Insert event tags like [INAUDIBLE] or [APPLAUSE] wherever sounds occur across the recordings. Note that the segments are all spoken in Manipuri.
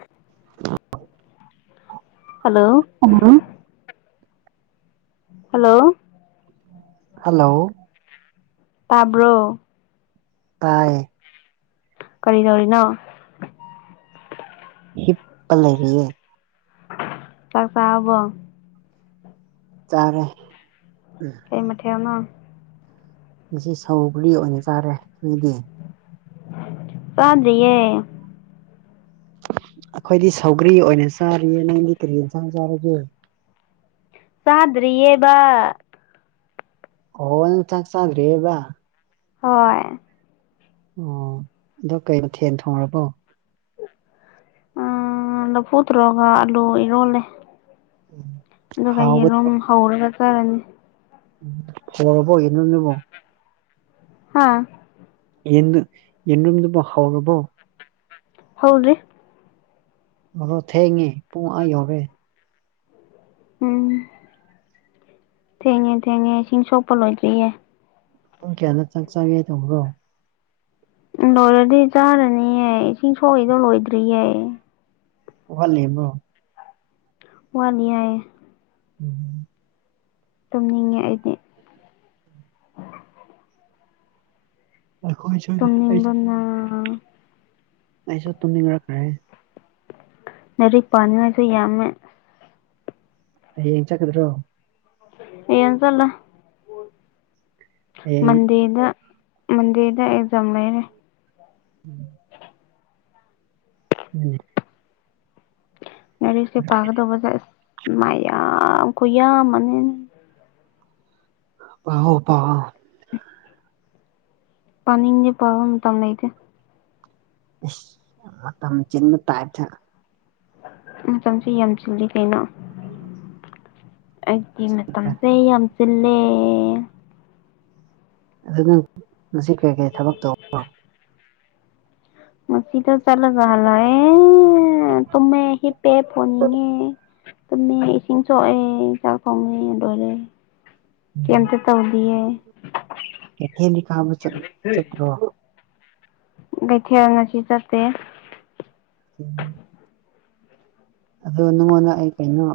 [INAUDIBLE] ꯍꯦꯜꯂꯣ ꯑꯃꯨꯔꯣ ꯍꯦꯜꯂꯣ ꯍꯦꯜꯂꯣ ꯇꯥꯕ꯭ꯔꯣ ꯇꯥꯏ ꯀꯔꯤꯗꯧꯔꯤꯅꯣ ꯍꯤꯞꯄ ꯂꯩꯔꯤꯌꯦ꯫ ꯆꯥꯛ ꯆꯥꯔꯕꯣ ꯆꯥꯔꯦ ꯎꯝ ꯀꯩ ꯃꯊꯦꯜꯅꯣ ꯉꯁꯤ ꯁꯧꯒ꯭ꯔꯤ ꯑꯣꯏꯅ ꯆꯥꯔꯦ ꯅꯣꯏꯗꯤ꯫ ꯆꯥꯗ꯭ꯔꯤꯌꯦ ꯑꯩꯈꯣꯏꯗꯤ ꯁꯧꯒ꯭ꯔꯤ ꯑꯣꯏꯅ ꯆꯥꯔꯤꯌꯦ ꯅꯪꯗꯤ ꯀꯔꯤ ꯌꯦꯟꯁꯥꯡ ꯆꯥꯔꯒꯦ ꯆꯥꯗ꯭ꯔꯤꯌꯦꯕ ꯑꯣ ꯆꯥꯛ ꯆꯥꯗ꯭ꯔꯤꯌꯦꯕ ꯍꯣꯏ ꯑꯣ ꯑꯗꯣ ꯀꯩ ꯃꯊꯦꯜ ꯊꯣꯡꯑꯕꯣ ꯂꯥꯐꯨ ꯊꯔꯣꯒ ꯑꯂꯨꯒ ꯏꯔꯣꯜꯂꯦ ꯑꯗꯨꯒ ꯌꯦꯔꯨꯝ ꯍꯥꯎꯒꯗ꯭ꯔꯣ ꯍꯧꯔꯒ ꯆꯥꯔꯅꯤ ꯌꯧꯔꯕꯣ ꯏꯟꯅꯅꯤꯕꯣ ꯍꯥꯥ ꯌꯦꯔꯨ ꯌꯦꯔꯨꯝꯗꯨꯕꯣ ꯍꯧꯔꯥꯕꯣ ꯍꯧꯗ꯭ꯔꯤ ꯍꯧꯔꯣ ꯊꯦꯡꯉꯦ ꯄꯨꯡ ꯑꯥ ꯌꯧꯔꯦ ꯎꯝ ꯊꯦꯡꯉꯦ ꯊꯦꯡꯉꯦ ꯏꯁꯤꯡ ꯁꯣꯛꯄ ꯂꯣꯏꯗ꯭ꯔꯤꯌꯦ ꯄꯨꯡ ꯀꯌꯥꯗ ꯆꯥꯛ ꯆꯥꯒꯦ ꯇꯧꯕ꯭ꯔꯣ ꯂꯣꯏꯔꯗꯤ ꯆꯥꯔꯅꯤꯌꯦ ꯏꯁꯤꯡ ꯁꯣꯛꯏꯗꯣ ꯂꯣꯏꯗ꯭ꯔꯤꯌꯦ ꯋꯥꯠꯂꯤꯕꯣ ꯋꯥꯠꯂꯤ ꯍꯥꯏꯌꯦ ꯎꯝ ꯇꯨꯝꯅꯤꯡꯉꯦ ꯑꯩꯗꯤ ꯑꯩꯈꯣꯢꯁꯨ ꯇꯨꯝꯅꯤꯡꯕꯅ ꯑꯩꯥꯁꯨ ꯇꯨꯝꯅꯤꯡꯉꯛꯈ꯭ꯔꯦ ꯂꯥꯢꯔꯤꯛ ꯄꯥꯅꯤꯉꯥꯢꯖꯨ ꯌꯥꯝꯃꯦ ꯍꯌꯦꯡ ꯆꯠꯀꯗ꯭ꯔꯣ ꯍꯌꯦꯡ ꯆꯠꯂꯣꯢ ꯍꯌꯦꯡ ꯃꯟꯗꯦꯗ ꯃꯥꯟꯗꯦꯗ ꯑꯦꯛꯖꯝ ꯂꯩꯔꯦ ꯎꯝ ꯎꯝ ꯉꯥꯔꯤꯛꯁꯦ ꯄꯥꯒꯗꯧꯕꯖꯦ ꯑꯁ ꯃꯌꯥꯝ ꯈꯨꯌꯥꯝꯃꯅꯤ ꯄꯑꯣ ꯇꯧꯑꯣ ꯄꯅꯤꯡꯉꯦ ꯄꯥꯕꯥ ꯝꯇꯝ ꯂꯩꯥꯇꯦ ꯏꯁ ꯃꯇꯝ ꯆꯤꯟꯕ ꯇꯥꯢꯞꯇ ꯃꯇꯝꯁꯦ ꯌꯥꯝ ꯆꯤꯜꯂꯤ ꯀꯩꯅꯣ ꯑꯩꯒꯤ ꯃꯇꯝꯁꯦ ꯌꯥꯝ ꯆꯤꯜꯂꯦ ꯑꯗꯨ ꯉꯁꯤ ꯀꯔꯤ ꯀꯔꯤ ꯊꯕꯛ ꯇꯧꯕ ꯃꯁꯤꯗ ꯆꯠꯂꯒ ꯍꯜꯂꯛꯑꯦ ꯇꯨꯃꯦ ꯍꯤꯞꯄꯦ ꯐꯣꯟ ꯌꯦꯡꯉꯦ ꯇꯨꯝꯃꯦ ꯏꯁꯤꯡ ꯁꯣꯛꯑꯦ ꯆꯥꯛ ꯊꯣꯡꯉꯦ ꯂꯣꯢꯔꯦ ꯀꯩꯝꯇꯥ ꯇꯧꯗꯤꯌꯦ ꯀꯩꯊꯦꯜꯗꯤ ꯀꯥꯕ ꯆꯠ ꯆꯠꯇ꯭ꯔꯣ ꯀꯩꯊꯦꯜ ꯉꯁꯤ ꯆꯠꯇꯦ ꯎꯝ ꯑꯗꯨ ꯅꯉꯣꯟꯗ ꯑꯩ ꯀꯩꯅꯣ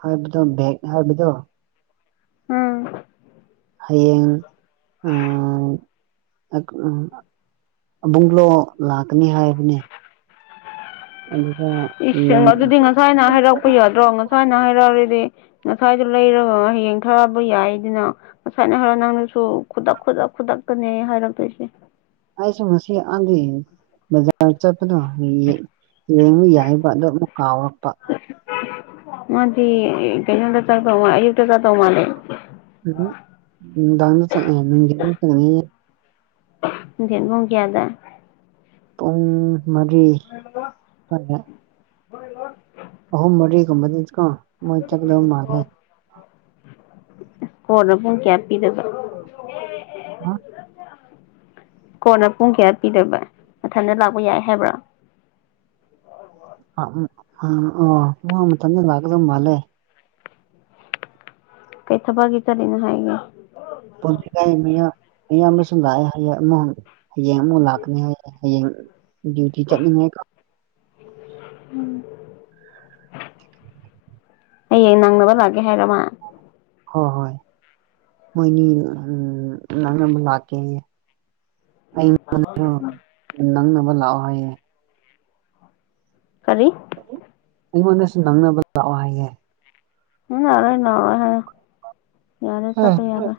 ꯍꯥꯢꯕꯗꯣ ꯕꯦꯛ ꯍꯥꯢꯕꯗꯣ ꯎꯝ ꯍꯌꯦꯡ ꯎꯝ ꯑ ꯎꯝ ꯑꯕꯨꯡꯂꯣ ꯂꯥꯛꯀꯅꯤ ꯍꯥꯢꯕꯅꯦ ꯑꯗꯨꯗ ꯏꯁꯦꯡꯕ ꯌꯦꯡ ꯑꯗꯨꯗꯤ ꯉꯁꯥꯢꯅ ꯍꯥꯢꯔꯛꯄ ꯌꯥꯗ꯭ꯔꯣ ꯉꯁꯥꯢꯅ ꯍꯥꯢꯔꯛꯑꯔꯗꯤ ꯉꯁꯥꯏꯗꯣ ꯂꯩꯔꯒ ꯍꯌꯦꯡ ꯊꯥꯕ ꯌꯥꯢꯗꯅ ꯉꯁꯥꯢꯅꯍꯔ ꯅꯪ ꯅꯪꯁꯨ ꯈꯨꯗꯛ ꯈꯨꯗꯛ ꯈꯨꯗꯛꯇꯅꯦ ꯍꯥꯢꯔꯛꯇꯣꯢꯁꯦ ꯑꯩꯁꯨ ꯉꯁꯤ ꯑꯥꯟꯗꯤ ꯕꯖꯥꯔ ꯆꯠꯄꯗꯣ ꯌꯦꯌꯦ ꯌꯦꯡ ꯌꯥꯢꯕ ꯑꯗꯣ ꯑꯃꯨꯛ ꯀꯥꯎꯔꯛꯄ ꯃꯥꯗꯤ ꯑꯦꯑꯦ ꯀꯩꯅꯣꯅꯗ ꯆꯠꯇꯧ ꯃꯥ ꯑꯌꯨꯛꯇ ꯆꯠꯇꯧ ꯃꯥꯜꯂꯦ ꯎꯝꯎꯝ ꯅꯨꯡꯗꯥꯡꯗ ꯆꯥꯛ ꯌꯥꯌꯥꯝ ꯅꯨꯡꯗꯤꯟꯗ ꯄꯨꯔꯩ ꯑ ꯌꯦꯠꯕꯨꯡ ꯀꯤꯌꯥꯗ ꯄꯨꯡ ꯃꯔꯤ ꯑ ꯍꯣꯠ [UNINTELLIGIBLE] ꯍꯣꯢ ꯍꯣ ꯑꯍꯨꯝ ꯃꯔꯤꯒꯨꯝꯕꯗꯤꯀꯣ ꯃꯣꯢ ꯇꯨꯝꯗꯕ ꯃꯥꯜꯂꯦ ꯐꯣꯔꯗ ꯄꯨꯡ ꯀꯌꯥ ꯄꯤꯗꯕ ꯑꯥ ꯀꯣꯟꯅ ꯄꯨꯡ ꯀꯌꯥ ꯄꯤꯗꯕ ꯃꯊꯟꯇ ꯂꯥꯛꯄ ꯌꯥꯢ ꯍꯥꯢꯕ꯭ꯔꯥ ꯑ ꯎꯝ ꯑꯥ ꯑꯣ ꯃꯦ ꯃꯊꯟꯗ ꯂꯥꯛꯀꯗꯧ ꯃꯥꯜꯂꯦ ꯀꯩ ꯊꯕꯒꯤ ꯆꯠꯂꯤꯅꯤ ꯍꯥꯏꯒꯦ [UNINTELLIGIBLE] ꯂꯥꯑꯦ ꯍꯥꯏꯌꯦ ꯑꯃ ꯍꯌꯦꯡ ꯑꯃꯨꯛ ꯂꯥꯛꯀꯅꯤ ꯍꯥꯏ ꯍꯌꯦꯡ ꯗ꯭ꯌꯨꯇꯤ ꯆꯠꯅꯤꯡꯉꯦ ꯀ ꯎꯝ ꯍꯌꯦꯡ ꯅꯪꯅꯕ ꯂꯥꯀꯦ ꯍꯥꯏꯔ ꯃꯥ ꯍꯣ ꯍꯣꯏ ꯃꯣꯏꯅꯤ [UNINTELLIGIBLE] ꯅꯪꯅꯃ ꯂꯥꯛꯀꯦꯌꯦ [UNINTELLIGIBLE] ꯅꯪꯅꯕ ꯂꯥꯑꯣ ꯍꯥꯏꯌꯦꯦ ꯀꯔꯤ ꯑꯩꯉꯣꯟꯗꯁꯨ ꯅꯪꯅꯕ ꯂꯥꯛꯑꯣ ꯍꯥꯏꯌꯦꯦ [UNINTELLIGIBLE] ꯍꯥꯏꯌ ꯌꯥꯔꯦ ꯆꯄ ꯌꯥꯔꯣꯏ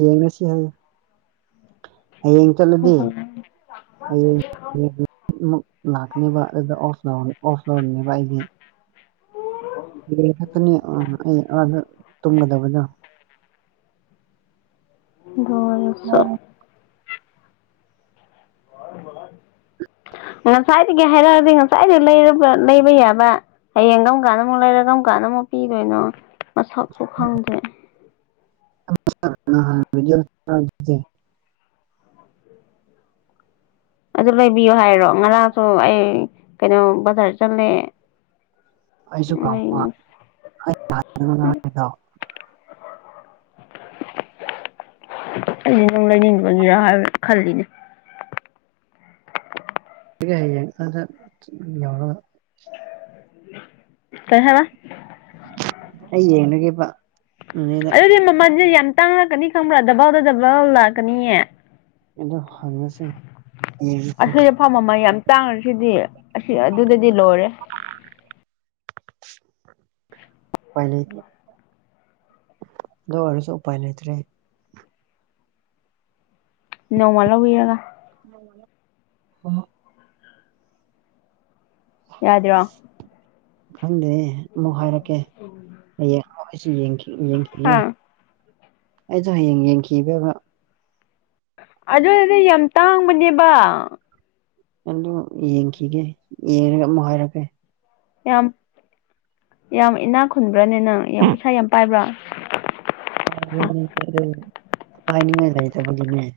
ꯌꯦꯉꯁꯤ ꯍꯌꯤꯡ [UNINTELLIGIBLE] [UNINTELLIGIBLE] ꯂꯥꯛꯀꯅꯦꯕ ꯑꯗ ꯑꯣꯐ ꯂꯧꯔ ꯑꯣꯐ ꯂꯧꯔꯅꯦꯕ ꯑꯩꯗꯤ [UNINTELLIGIBLE] ꯈꯛꯇꯅꯤ ꯑ ꯑꯩ ꯑꯥꯗ ꯇꯨꯝꯒꯗꯕꯗꯣ ꯑꯣ [UNINTELLIGIBLE] ꯉꯁꯥꯏꯗꯒꯤ ꯍꯥꯏꯔꯛꯑꯗꯤ ꯉꯁꯥꯏꯗꯩ ꯂꯩꯕ ꯂꯩꯕ ꯌꯥꯕ ꯍꯌꯦꯡ ꯒꯝ ꯀꯥꯟꯗ ꯃꯨꯛ ꯂꯩꯔ ꯀꯝ ꯀꯥꯟꯗ ꯃꯨꯛ ꯄꯤꯗꯣꯏꯅꯣ ꯃꯁꯛꯁꯨ ꯈꯪꯗꯦ [UNINTELLIGIBLE] ꯑꯗꯨ ꯂꯩꯕꯤꯌꯣ ꯍꯥꯏꯔꯣ ꯉꯔꯥꯡꯁꯨ ꯑꯩ ꯀꯩꯅꯣ ꯕꯖꯥꯔ ꯆꯂꯦ ꯑꯩꯁꯨ ꯀꯥꯎꯄ [UNINTELLIGIBLE] ꯑꯩꯖꯦ ꯅꯪ ꯂꯩꯅꯤꯡꯕꯒꯤꯔꯥ ꯍꯥꯏꯕ ꯈꯜꯂꯤꯅꯦ ꯁꯤ ꯍꯌꯦꯡ ꯑꯥꯗ ꯆꯤ ꯌꯧꯔꯒ ꯀꯩꯍꯥ ꯑꯩ ꯌꯦꯡꯂꯒꯦꯕ ꯅꯦꯗ ꯑꯗꯨꯗꯤ ꯃꯃꯜꯁꯦ ꯌꯥꯝ ꯇꯥꯡꯂꯛꯀꯅꯤ ꯈꯪꯕ꯭ꯔꯥ ꯗꯕꯜꯗ ꯗꯕꯜ ꯂꯥꯛꯀꯅꯤꯌꯦ ꯑꯗꯣ ꯍꯪꯉꯁꯦ ꯌꯦꯉꯁꯦ ꯄꯥꯟ ꯃꯃꯜ ꯌꯥꯝ ꯇꯥꯡꯉꯁꯤꯗꯤ ꯑꯁꯤ ꯑꯗꯨꯗꯗꯤ ꯂꯣꯏꯔꯦ ꯄꯥꯏꯂꯩꯗꯤ ꯗꯨ ꯑꯣꯔꯁꯨ ꯎꯄꯥꯏ ꯂꯩꯇ꯭ꯔꯦ ꯅꯪ ꯋꯥꯔꯧꯋꯤꯑꯉ [UNINTELLIGIBLE] ꯌꯥꯗ꯭ꯔꯣ ꯈꯪꯗꯦ ꯑꯃꯨꯛ ꯍꯥꯏꯔꯛꯀꯦ ꯍꯌꯦꯡ ꯑꯩꯁꯨ ꯌꯦꯡꯒꯦ ꯌꯦꯡꯈꯤꯌꯦ ꯍꯥ ꯑꯩꯁꯨ ꯍꯌꯦꯡ ꯌꯦꯡꯈꯤꯒꯕ ꯑꯗꯨꯗꯗꯤ ꯌꯥꯝ ꯇꯥꯡꯕꯅꯦꯕ ꯑꯗꯨ ꯌꯦꯡꯈꯤꯒꯦ ꯌꯦꯡꯉ ꯑꯃꯨꯛ ꯍꯥꯏꯔꯛꯀꯦ ꯌꯥꯝ ꯌꯥꯝ ꯏꯅꯥꯛ ꯈꯨꯟꯕ꯭ꯔꯅꯦ ꯅꯪ ꯌꯥꯝ ꯄꯩꯁꯥ ꯌꯥꯝ ꯄꯥꯏꯕ꯭ꯔꯥ ꯥ [UNINTELLIGIBLE] ꯄꯥꯏꯅꯤꯉꯥꯏ ꯂꯩꯇꯕꯅꯤꯅ‌ꯦ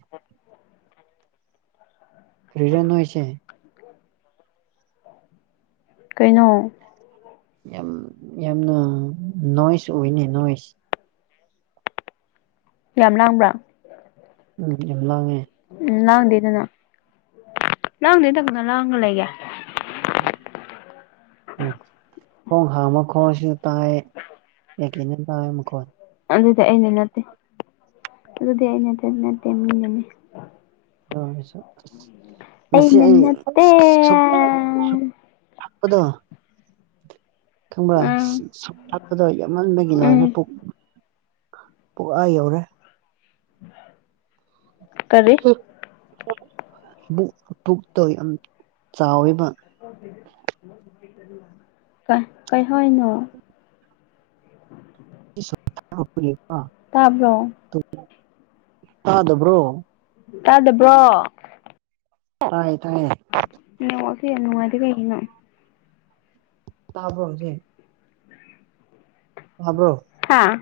ꯀ꯭ꯔꯤꯔ ꯅꫭꯏꯁꯦ ꯀꯩꯅꯣ ꯌꯝ ꯌꯝꯅ ꯅꯣꯏꯁ ꯑꯣꯏꯅꯦ ꯅꯣꯏꯁ ꯌꯥꯝ ꯂꯥꯡꯕ꯭ꯔ ꯎꯝ ꯌꯥꯝ ꯂꯥꯡꯉ‌ꯦ ꯎꯝ ꯂꯥꯡꯗꯦꯗꯅ ꯂꯥꯡꯗꯦꯗ ꯀꯅ ꯂꯥꯡꯉꯒ ꯂꯩꯒꯦ꯫ [INAUDIBLE] ꯎꯝ ꯊꫭꯡ ꯍꯥꯡꯕꯈꫭꯟꯁꯨ ꯇꯥꯏꯌ‌ꯦ ꯀꯩ ꯀꯩꯅ ꫭꯇꯥꯏꯌ‌ꯦ ꯃꯈꯣꯟ ꯑꯗꯨꯗꯤ ꯑꯩꯅ ꯅꯠꯇꯦ ꯑꯗꯨꯗꯤ ꯑꯩꯅꯗꯤ ꯅꯠꯇꯦ ꯃꯤꯅꯅꯤ꯫ [UNINTELLIGIBLE] ꯉꯁꯤ ꯑꯩꯅ ꯑꯩ ꯅꯠꯇꯦ [UNINTELLIGIBLE] ‌ ꯄꯗꯣ ꯎꯝ ꯈꯪꯕ꯭ꯔꯥ [UNINTELLIGIBLE] ꯌꯥꯝꯃꯟꯕꯒꯤ ꯎꯝ ꯂꯣꯏꯔꯦ ꯄꯨꯛ ꯄꯨꯛ ꯑꯥ ꯌꯧꯔꯦ ꯀꯔꯤ ꯕꯨꯛ ꯄꯨꯛꯇꯣ ꯌꯥꯝ ꯆꯥꯎꯋꯦꯕ ꯀꯩ ꯀꯩꯍꯣꯏꯅꯣ [UNINTELLIGIBLE] ꯇꯥꯕ꯭ꯔꯣ [UNINTELLIGIBLE] ꯇꯥꯗꯕ꯭ꯔꯣ ꯇꯥꯗꯕ꯭ꯔꯣ ꯇꯥꯏ ꯇꯥꯏꯌ‌ꯦ ꯅ‌ꯦꯠꯋꯥꯛꯁ‌ꯦ ꯌꯥꯝ ꯅꯨꯡꯉꯥꯏꯗ‌ꯦ ꯀꯩꯒꯤꯅꯣ ꯇꯥꯕ꯭ꯔꫭ ꯍꯧꯖꯤꯛ ꯇꯥꯕ꯭ꯔꯣ ꯍꯥꯥ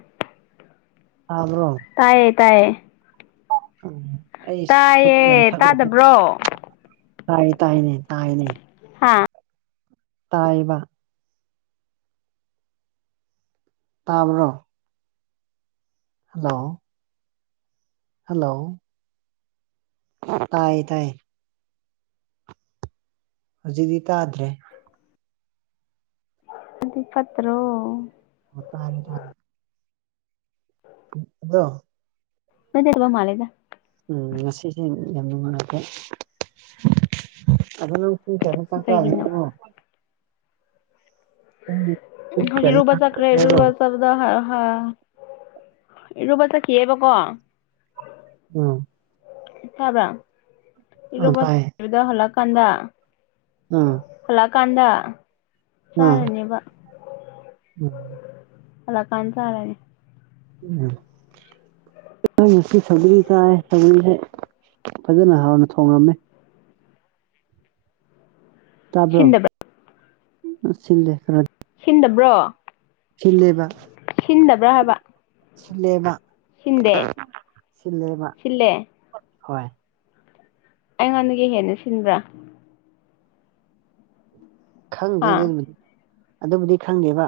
ꯇꯥꯕ꯭ꯔꫭ ꯇꯥꯏꯌꯦ ꯇꯥꯏꯌꯦ ꯑꯥ ꯑꯩꯁ ꯁꯨꯞ ꯇꯥꯏꯌꯦ ꯌꯥꯝ ꯊꯛꯂꯨꯒ‌ꯦ ꯇꯥꯗꯕ꯭ꯔꯣ ꯇꯥꯏ ꯇꯥꯏꯅꯦ ꯇꯥꯏꯅꯦ ꯍꯥꯥ ꯇꯥꯏꯕ ꯇꯥꯕ꯭ꯔꯣ ꯍꯜꯂꯣ ꯍꯜꯂꯣ ꯇꯥꯏ ꯇꯥꯏ ꯍꯧꯖꯤꯛꯇꯤ ꯇꯥꯗ꯭ꯔꯦ ꯑꯗꯤ ꯐꯠꯇ꯭ꯔꯣ [UNINTELLIGIBLE] ꯎꯨ ꯑꯗꫭ [UNINTELLIGIBLE] ꯃꯥꯜꯂ‌ꯦꯗ ꯎꯝ ꯉꯁꯤꯁꯦ ꯌꯥꯝ ꯅꯨꯡꯉꯥꯏꯇꯦ ꯑꯗꯣ [UNINTELLIGIBLE] ꯀꯩꯒꯤꯅꯣ [UNINTELLIGIBLE] ꯄꯨꯡ ꯎꯨꯝ ꯄꯨꯡ ꯀꯌꯥꯗ ꯆꯥꯛ [UNINTELLIGIBLE] ꯆꯥꯒꯦ ꯍꯥꯏꯕ꯭ꯔꯣ ꯍꯥ ꯍꯣꯏ ꯍꯣꯏ ꯏꯔꯨꯕ ꯆꯠꯈꯤꯌ‌ꯦꯕꯀꫭ ꯎꯝ ꯇꯥꯕ꯭ꯔꯥ ꯑꯥ ꯏꯔꯨꯕ ꯇꯥꯏꯌꯦ ꯗꯨꯗ ꯍꯜꯂꯛꯀꯥꯟꯗ ꯎꯝ ꯍꯜꯂꯛꯑꯀꯥꯟꯗ ꯑꯥ ꯆꯥꯔꯅꯤꯕ [UNINTELLIGIBLE] ꯍꯜꯂꯀꯥꯟ ꯆꯥꯔꯅꯤ ꯎꯝ [INAUDIBLE] ꯉꯁꯤ ꯁꯧꯒꯔꯤ ꯆꯥꯏ ꯁꯧꯒꯔꯤꯁꯦ ꯐꯖꯅ ꯍꯥꯎꯅ ꯊꯣꯡꯉꯝꯃꯦ ꯇꯥꯕ꯭ꯔꯣ ꯁꯤꯟꯗꯕ꯭ꯔꯥ ꯁꯤꯟꯂꯦ ꯈꯔ ꯁꯤꯟꯗꯕ꯭ꯔꯣ ꯁꯤꯟꯂꯦꯕ ꯁꯤꯟꯗꯕ꯭ꯔꯥ ꯍꯥꯏꯕ ꯁꯤꯟꯂꯦꯕ ꯁꯤꯟꯗꯦ ꯁꯤꯟꯂꯦꯕ ꯁꯤꯜꯂꯦ ꯍꯣꯏ ꯑꯩꯉꯣꯟꯗꯒꯤ ꯍꯦꯟꯅ ꯁꯤꯟꯕ꯭ꯔꯥ ꯈꯪꯗꯦ ꯑꯥ ꯑꯗꯨꯕꯨ ꯑꯗꯨꯕꯨꯗꯤ ꯈꯪꯗꯦꯕ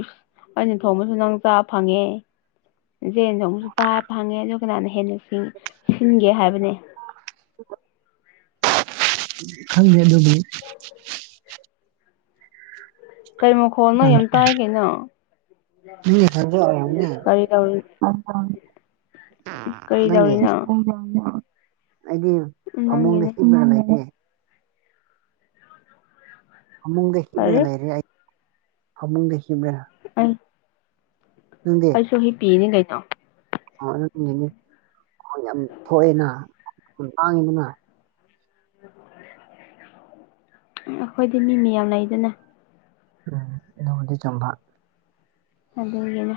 ꯏꯁ ꯑꯩꯅ ꯊꯣꯡꯕꯁꯨ ꯅꯪ ꯆꯥ ꯐꯪꯉꯦ ꯖꯦꯟ ꯊꯣꯡꯕꯁꯨ ꯆꯥ ꯐꯪꯉꯦ ꯑꯗꯨ ꯀꯅꯥꯅ ꯍꯦꯟ ꯅꯨꯁꯤ ꯁꯤꯟꯒꯦ ꯍꯥꯏꯕꯅꯦ [INAUDIBLE] ꯈꯪꯗꯦ ꯑꯗꯨꯗꯤ ꯀꯩ ꯃꯈꯣꯜꯅꯣ ꯌꯥꯝ ꯇꯥꯏ ꯀꯩꯅꯣ [UNINTELLIGIBLE] ꯅꯪꯅꯦ ꯀꯔꯤ ꯇꯧꯔꯤ ꯀꯔꯤ [UNINTELLIGIBLE] ꯇꯧꯔꯤꯅꯣ ꯑꯩꯗꯤ ꯐꯃꯨꯡꯗ ꯅꯪꯒꯤꯅꯦ ꯍꯤꯞꯔꯒ ꯂꯩꯌꯦ ꯐꯃꯨꯡꯗ ꯍꯤꯞꯔꯒ ꯀꯔꯤ ꯂꯩꯔꯦ ꯑꯩ ꯐꯃꯨꯡꯗ ꯍꯤꯞꯔ ꯑꯩ ꯅꯪꯗꯤ ꯑꯩꯁꯨ ꯍꯤꯞꯄꯤꯅꯤ ꯀꯩꯅꯣ ꯑꯣ ꯑꯗꯨꯗꯤ ꯌꯪꯉꯤ ꯈꯣꯟ ꯌꯥꯝ ꯊꯣꯛꯑꯦꯅ ꯂꯥꯡꯉꯤꯗꯅ ꯑꯈꯣꯏꯗꯤ ꯃꯤ ꯃꯌꯥꯝ ꯂꯩꯗꯅ ꯎꯝ ꯑꯗꯨꯕꯨꯗꯤ ꯆꯨꯝꯕ ꯑꯗꯨꯒꯤꯅꯦ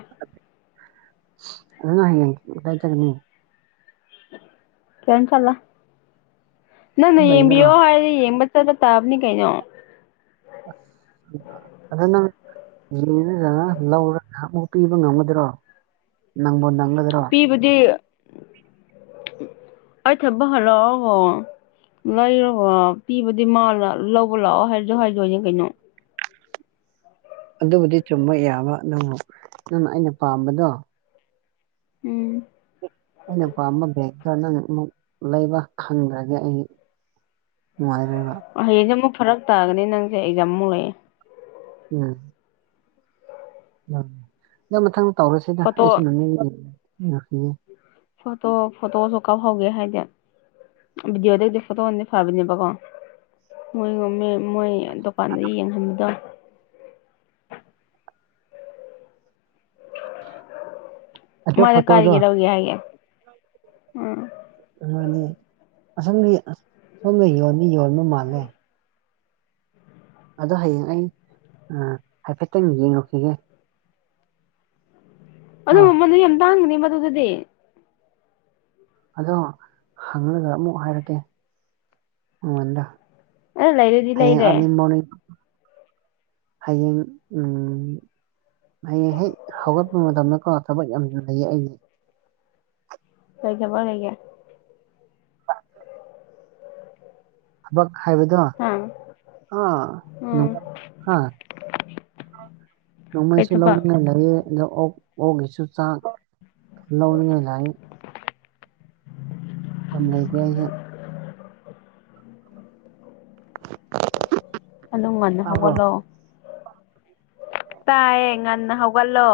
ꯅꯪ ꯍꯌꯦꯡ ꯗꯥꯏ ꯆꯠꯀꯅꯤ ꯀꯩꯝ ꯆꯠꯂꯣꯏ ꯅꯪꯅ ꯁꯨꯝ ꯂꯩꯒꯗꯔꯣ ꯌꯦꯡꯕꯤꯌꯣ ꯍꯥꯏꯔꯗꯤ ꯌꯦꯡꯕ ꯆꯠꯄ ꯇꯥꯕꯅꯤ ꯀꯩꯅꯣ ꯑꯗꯣ ꯅꯪ ꯂꯤꯔꯒ ꯂꯧꯔꯒ ꯑꯃꯨꯛ ꯄꯤꯕ ꯉꯝꯒꯗ꯭ꯔꯣ ꯅꯪꯕꯣ ꯅꯪꯒꯗꯔꯣ ꯇꯤꯕꯗꯤ ꯑꯩ ꯊꯕꯛ ꯍꯜꯂꯛꯑꯒ ꯂꯩꯔꯒ ꯄꯤꯕꯗꯤ ꯃꯥꯅ ꯂꯧꯕ ꯂꯥꯛꯑꯣ ꯍꯥꯏꯖꯨ ꯍꯥꯏꯗꯣꯏꯅꯤ ꯀꯩꯅꯣ ꯑꯗꯨꯕꯨꯗꯤ ꯆꯨꯝꯕ ꯌꯥꯕ ꯅꯪꯅ ꯅꯪꯅ ꯑꯩꯅ ꯄꯥꯝꯕꯗꯣ ꯎꯝ ꯑꯩꯅ ꯄꯥꯝꯕ ꯕꯦꯛꯇꯣ ꯅꯪꯅ ꯑꯃꯛ ꯂꯩꯕ ꯈꯪꯗ꯭ꯔꯗꯤ ꯑꯩ ꯅꯨꯡꯉꯥꯏꯔꯣꯏꯕ ꯍꯌꯦꯡꯁꯦ ꯑꯃꯨꯛ ꯐꯔꯛ ꯇꯥꯒꯅꯤ ꯅꯪꯖꯦ ꯑꯦꯛꯖꯥꯝ ꯑꯃꯨꯛ ꯂꯩꯑꯦ ꯎꯝ ꯗꯥ ꯃꯊꯪ ꯇꯧꯔꯁꯦꯗ ꯐꯣꯇꯣ ꯑꯩꯁꯨꯨ [UNINTELLIGIBLE] ꯐꯣꯇꯣ ꯐꯣꯇꯣꯁꯨ ꯀꯥꯞꯍꯧꯒꯦ ꯍꯥꯏꯗꯦ ꯚꯗꯤꯑꯣꯗꯩꯗꯤ ꯐꯣꯇꯣꯅꯗꯤ ꯐꯕꯅꯦꯕꯀꯣ ꯃꯣꯏꯒꯨꯝꯃꯦ ꯃꯣꯏ ꯗꯨꯀꯥꯟꯗ ꯌꯦꯡꯍꯟꯕꯗꯣ ꯑꯗꯨ ꯃꯥꯗꯤ ꯐꯣꯇꯣꯗꯣ ꯀꯥꯏꯗꯒꯤ ꯂꯧꯒꯦ ꯍꯥꯏꯒ ꯎꯝ ꯑꯗꯨꯗꯤ ꯑꯁꯣꯝꯗꯤ ꯁꯣꯝꯗ ꯌꯣꯟꯗꯤ ꯌꯣꯟꯕ ꯃꯥꯜꯂꯦ ꯑꯗꯣ ꯍꯌꯦꯡ ꯑꯩ ꯑꯥ ꯍꯥꯏꯐꯦꯠꯇꯪ ꯌꯦꯡꯉꯨꯈꯤꯒꯦ ꯑꯗꯨ ꯀꯣ ꯒꯨꯝꯕꯗꯨ ꯌꯥꯝ ꯇꯥꯡꯒꯅꯤ ꯃꯗꯨꯗꯗꯤ ꯑꯗꯣ ꯍꯪꯉꯒ ꯑꯃꯨꯛ ꯍꯥꯏꯔꯛꯀꯦ ꯅꯪꯉꯣꯟꯗ ꯑꯦ ꯂꯩꯔꯗꯤ ꯍꯌꯦꯡ ꯂꯩꯔꯦ ꯑꯥꯔꯂꯤ ꯃꯣꯔꯅꯤꯡ ꯍꯌꯦꯡ ꯎꯝ ꯍꯌꯦꯡ ꯍꯦꯛ ꯍꯧꯒꯠꯄ ꯃꯇꯝꯗꯀꯣ ꯊꯕꯛ ꯌꯥꯝ ꯂꯩꯌꯦ ꯑꯩ ꯀꯩ ꯊꯕꯛ ꯂꯩꯒꯦ ꯊꯕꯛ ꯍꯥꯏꯕꯗꯣ ꯍꯥ ꯑꯥ ꯅꯣ ꯎꯝ ꯍꯥ ꯀꯩ ꯅꯣꯡꯃꯩꯁꯨ ꯊꯕꯛ ꯂꯧꯅꯤꯡꯉꯥꯏ ꯂꯩꯌꯦ ꯑꯗ ꯑꯣꯛ ꯑꯣꯛꯒꯤꯁꯨ ꯆꯥꯛ ꯂꯧꯅꯤꯡꯉꯥꯏ ꯂꯩ ꯌꯥꯝ ꯂꯩꯈ꯭ꯔꯦ ꯑꯩꯁꯨ [INAUDIBLE] ꯑꯗꯨ ꯉꯟꯅ ꯇꯥꯕ꯭ꯔꯣ ꯍꯧꯒꯠꯂꯣ ꯇꯥꯏꯌꯦ ꯉꯟꯅ ꯍꯧꯒꯠꯂꯣ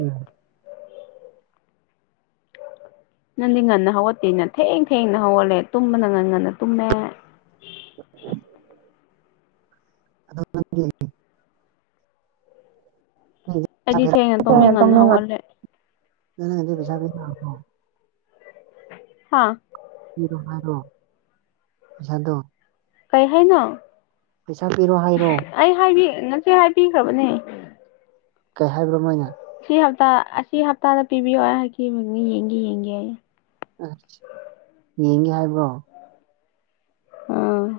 ꯎꯝ ꯅꯪꯗꯤ ꯉꯟꯅ ꯍꯧꯒꯠꯇꯦꯅ ꯊꯦꯡ ꯊꯦꯡꯅ ꯍꯧꯒꯠꯂꯦ ꯇꯨꯝꯕꯅ ꯉꯟ ꯉꯟꯅ ꯇꯨꯝꯃꯦ [INAUDIBLE] ꯑꯩꯗꯤ ꯊꯦꯡꯅ ꯇꯨꯝꯃꯦ ꯉꯟꯅ ꯍꯧꯒꯠꯂꯦ [UNINTELLIGIBLE] [UNINTELLIGIBLE] ꯍꯥꯥ ꯄꯤꯔꯣ ꯍꯥꯏꯔꯣ ꯄꯩꯁꯥꯗꯣ ꯀꯩ ꯍꯥꯏꯅꯣ ꯄꯩꯁꯥ ꯄꯤꯔꯣ ꯍꯥꯏꯔꯣ ꯑꯩ ꯍꯥꯏꯗꯤ ꯉꯁꯥꯢ ꯍꯥꯏꯕꯤꯈ꯭ꯔꯕꯅꯦ ꯀꯩ ꯍꯥꯏꯕ꯭ꯔꯥ ꯃꯣꯏꯅ ꯁꯤ ꯍꯞꯇꯥ ꯑꯁꯤ ꯍꯞꯇꯥꯗ ꯄꯤꯕꯤꯌꯣ ꯍꯥꯏꯈꯤꯕꯅꯦ ꯌꯦꯡꯒꯦ ꯌꯦꯡꯒꯦ ꯌꯦ ꯑꯥ ꯌꯦꯡꯉꯦ ꯍꯥꯏꯕ꯭ꯔꯣ ꯑꯥ